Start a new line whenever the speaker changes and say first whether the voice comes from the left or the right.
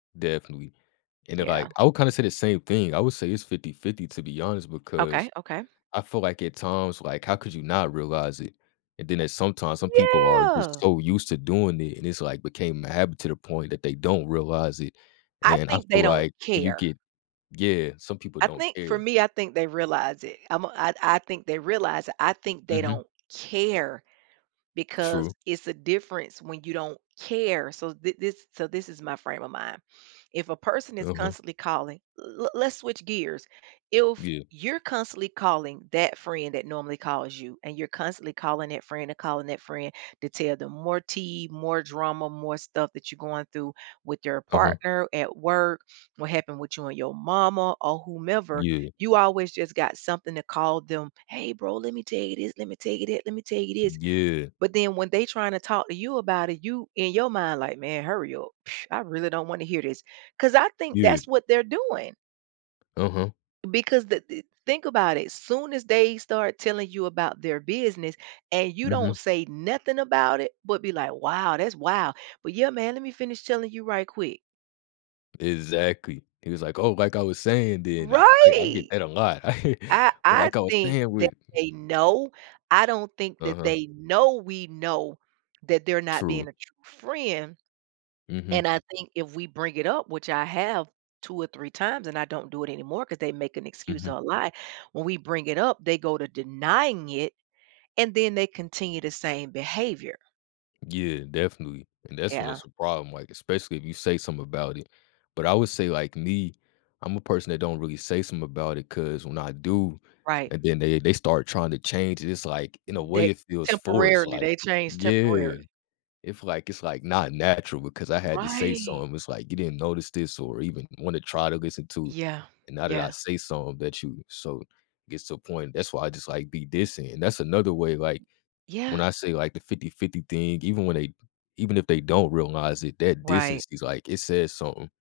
left: Definitely. And then,
right: Yeah.
left: like, I would kinda say the same thing, I would say it's 50-50, to be honest, because
right: Okay, okay.
left: I feel like at times, like, how could you not realize it? And then at sometimes, some people are just
right: Yeah.
left: so used to doing it, and it's, like, became a habit to the point that they don't realize it,
right: I
left: and I
right: think they
left: feel
right: don't
left: like you
right: care.
left: get yeah, some people
right: I
left: don't
right: think for
left: care.
right: me, I think they realize it, I'm a I I think they realize it, I think they
left: Mhm.
right: don't care because
left: True.
right: it's a difference when you don't care, so thi this so this is my frame of mind, if a person is
left: Uh-huh.
right: constantly calling le let's switch gears, if
left: Yeah.
right: you're constantly calling that friend that normally calls you and you're constantly calling that friend and calling that friend to tell them more tea, more drama, more stuff that you're going through with your
left: Uh-huh.
right: partner, at work, what happened with you and your mama or whomever,
left: Yeah.
right: you always just got something to call them, "Hey, bro, let me tell you this, let me tell you this, let me tell you this,"
left: Yeah.
right: but then when they tryna talk to you about it, you in your mind, like, "Man, hurry up, pfft, I really don't wanna hear this," 'cause I think
left: Yeah.
right: that's what they're doing.
left: Uh-huh.
right: Because the the think about it, as soon as they start telling you about their business and you
left: Mhm.
right: don't say nothing about it, but be like, "Wow, that's wow." But, "Yeah, man, let me finish telling you right quick."
left: Exactly, he was like, "Oh, like I was saying then," I I I get
right: Right,
left: that a lot.
right: I I
left: Like I was
right: think
left: saying
right: that
left: with
right: they know, I don't think that
left: Uh-huh.
right: they know we know that they're not
left: True.
right: being a true friend,
left: Mhm.
right: and I think if we bring it up, which I have 2 or 3 times and I don't do it anymore 'cause they make an excuse
left: Mhm.
right: or a lie, when we bring it up, they go to denying it and then they continue the same behavior.
left: Yeah, definitely, and that's when
right: Yeah.
left: it's a problem, like, especially if you say something about it, but I would say like me, I'm a person that don't really say some about it 'cause when I do,
right: Right.
left: and then they they start tryna change it, it's like, in a
right: They
left: way, it feels forced,
right: temporarily,
left: like
right: they change
left: yeah.
right: temporarily.
left: If like it's like not natural because I had to say
right: Right.
left: something, it's like, you didn't notice this or even wanna try to listen to
right: Yeah.
left: and now that I
right: Yeah.
left: say something that you so gets to a point, that's why I just like be distant, and that's another way, like, when
right: Yeah.
left: I say like the 50-50 thing, even when they even if they don't realize it, that
right: Right.
left: distance is like, it says something.